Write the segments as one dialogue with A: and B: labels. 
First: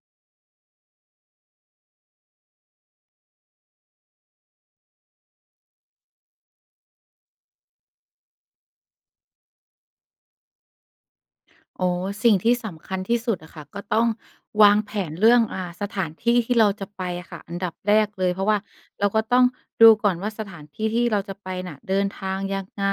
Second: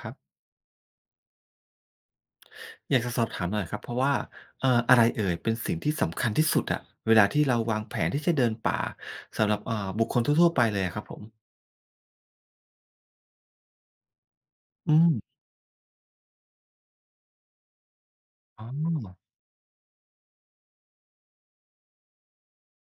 A: ครับ อยากจะสอบถามหน่อยครับ เพราะว่า เอ่อ อะไรเอ่ยเป็นสิ่งที่สำคัญที่สุดอะ เวลาที่เราวางแผนที่จะเดินป่า สำหรับ เอ่อ บุคคลทั่ว ๆ ไปเลยอะครับผม?
B: อ๋อ สิ่งที่สำคัญที่สุดอะค่ะ ก็ต้องวาง
A: อ
B: แผ
A: ื
B: น
A: ม
B: เรื่อง อ่า สถานที่ที่เราจะไปอะค่ะ อันดับแรกเลย เพราะว่า
A: อ๋
B: เรา
A: อ
B: ก็ต้องดูก่อนว่า สถานที่ที่เราจะไปน่ะเดินทางยังไง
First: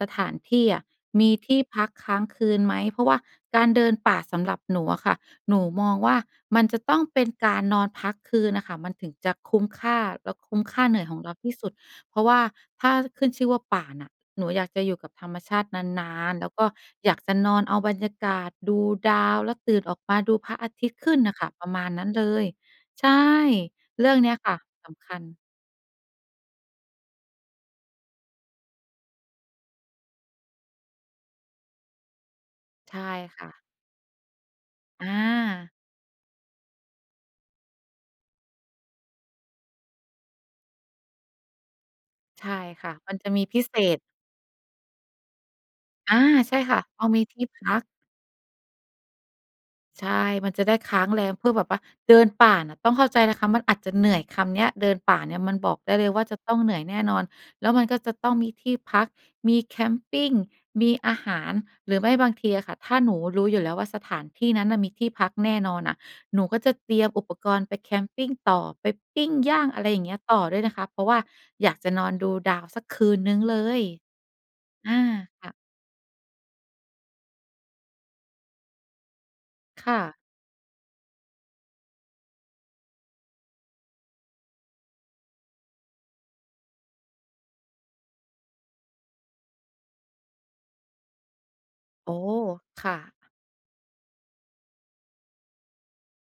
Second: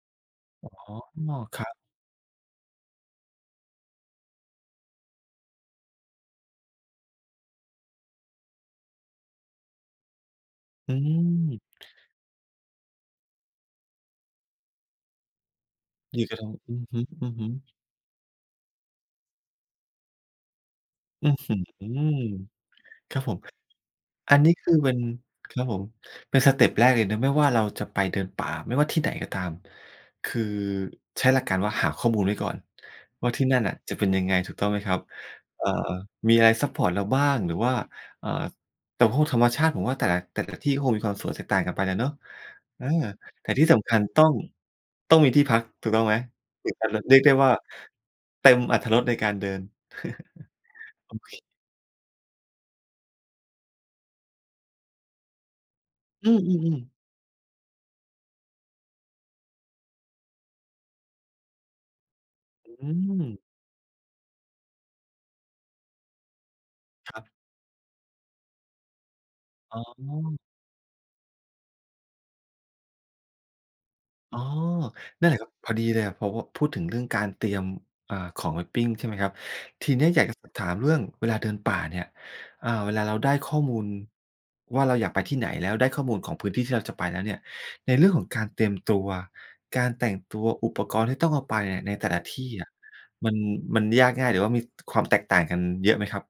B: สถานที
A: อ
B: ่
A: ๋อ
B: อะมีท
A: ค
B: ี่
A: รับ
B: พักค้างคืนไหม เพราะว่าการเดินป่าสำหรับหนูอะค่ะ หนูมองว่า มันจะต้องเป็นการนอนพักคืนน่ะค่ะ มันถึงจะคุ้มค่า แล้วคุ้มค่า
A: อ
B: เ
A: ื
B: หนื่อยของเราที่
A: ม
B: สุด เพราะว่าถ้าขึ้นชื่อว่าป่าน่ะ หนูอยากจะอยู่กับธรรมชาตินา
A: นี่ก
B: น
A: ็
B: ๆ
A: ต
B: แ
A: ้
B: ล
A: อ
B: ้
A: ง
B: วก็
A: อือ
B: อยากจะ
A: ฮึ
B: นอน
A: ๆ
B: เอาบรรยากาศ ดูดาว แล้วตื่นออกมาดูพระอาทิตย์ขึ้น
A: อื
B: น
A: ้
B: ่
A: อ
B: ะค่
A: ฮ
B: ะ
A: ือ
B: ประมาณนั้นเลย ใช
A: ครั
B: ่
A: บผม
B: เรื่องเนี้
A: อั
B: ย
A: นน
B: ค
A: ี้
B: ่ะ
A: คือเ
B: ส
A: ป็น
B: ำคัญ
A: ครับผม เป็นสเต็ปแรกเลยนะ ไม่ว่าเราจะไปเดินป่า ไม่ว่าที่ไหนก็ตาม คือใช้หลักการว่าหาข้อมูลไว้ก่อน
B: ใช่
A: ว่า ท
B: ค
A: ี่
B: ่
A: นั่
B: ะ
A: นน่ะจะเป็นยังไง ถูกต้องไหมครับ
B: อ
A: เอ่อ
B: า
A: มีอะไรซัปพอร์ตเราบ้าง หรือว่า เอ่อ แต่พวกธรรมชาติผมว่าแต่ละ แต่ละที่ก็คงมีความสวยแตกต่างกันไปน่ะเนาะ
B: ใช่
A: เอ
B: ค
A: อ
B: ่ะ มันจะมี
A: แต่
B: พ
A: ท
B: ิ
A: ี่
B: เ
A: ส
B: ศ
A: ำคั
B: ษ
A: ญต้อง ต้องมีที่พัก ถูกต้องไ
B: อ
A: หม?
B: า ใช่
A: ถึ
B: ค
A: ง
B: ่ะ
A: จะ ร
B: พอ
A: เรี
B: ม
A: ย
B: ี
A: กได้
B: ที่
A: ว่า
B: พัก
A: เต็มอรรถรสในการเดิน
B: ใช่ มันจะได้ค้า
A: โ
B: ง
A: อ
B: แร
A: เ
B: ม
A: ค
B: เพื่อแบบว่า เดินป่าน่ะ ต้องเข้าใจนะคะมันอาจจะเหนื่อย คำเนี้ย เดินป่าเนี่ย มันบอกได้เลยว่า
A: อื
B: จะต้องเหนื
A: อ
B: ่อย
A: ๆ ๆ
B: แน่นอน แล้วมันก็จะต้องมีที่พัก มีแคมปิง มีอาหาร หรือไม่บางทีอะค่ะ
A: อ
B: ถ
A: ื
B: ้าหนู
A: ม
B: รู้อยู่แล้วว่าสถานที่นั้นน่ะมีที่พักแน่นอนน่ะ หนูก็จะเตรียม
A: คร
B: อุ
A: ับ
B: ปกรณ์ไปแคมปิงต่อ ไปปิ้งย่าง
A: อ๋
B: อะไรอย่างเงี้ย
A: อ
B: ต่อด้วยนะคะ เพราะว่าอยากจะนอนดูดาวสักคืนหนึ่งเลย
A: อ๋อ
B: อา
A: นั่นแหละค
B: ค
A: รั
B: ่
A: บ
B: ะ
A: พอดีเลยอะ พอ พอพูดถึงเรื่องการเตรียม อ่า ของไปปิ้ง ใช่ไหมครับ ท
B: ค
A: ี
B: ่
A: เนี้ย
B: ะ
A: อยากจะสอบถามเรื่องเวลาเดินป่าเนี่ย อ่า เวลาเราได้ข้อมูล ว่าเราอยากไปที่ไหน แล้วได้ข้อมูลของพื้นที่ที่เราจะไปแล้วเนี่ย ในเรื่องของการเตรียมตัว การแต่งตัว อุปกรณ์ที่ต้องเอาไปอะในแต่
B: โอ้
A: ละที่อะ
B: ค่ะ
A: มัน มันยากง่าย หรือว่ามี ต ความแตกต่างกันเยอะไหมครับ?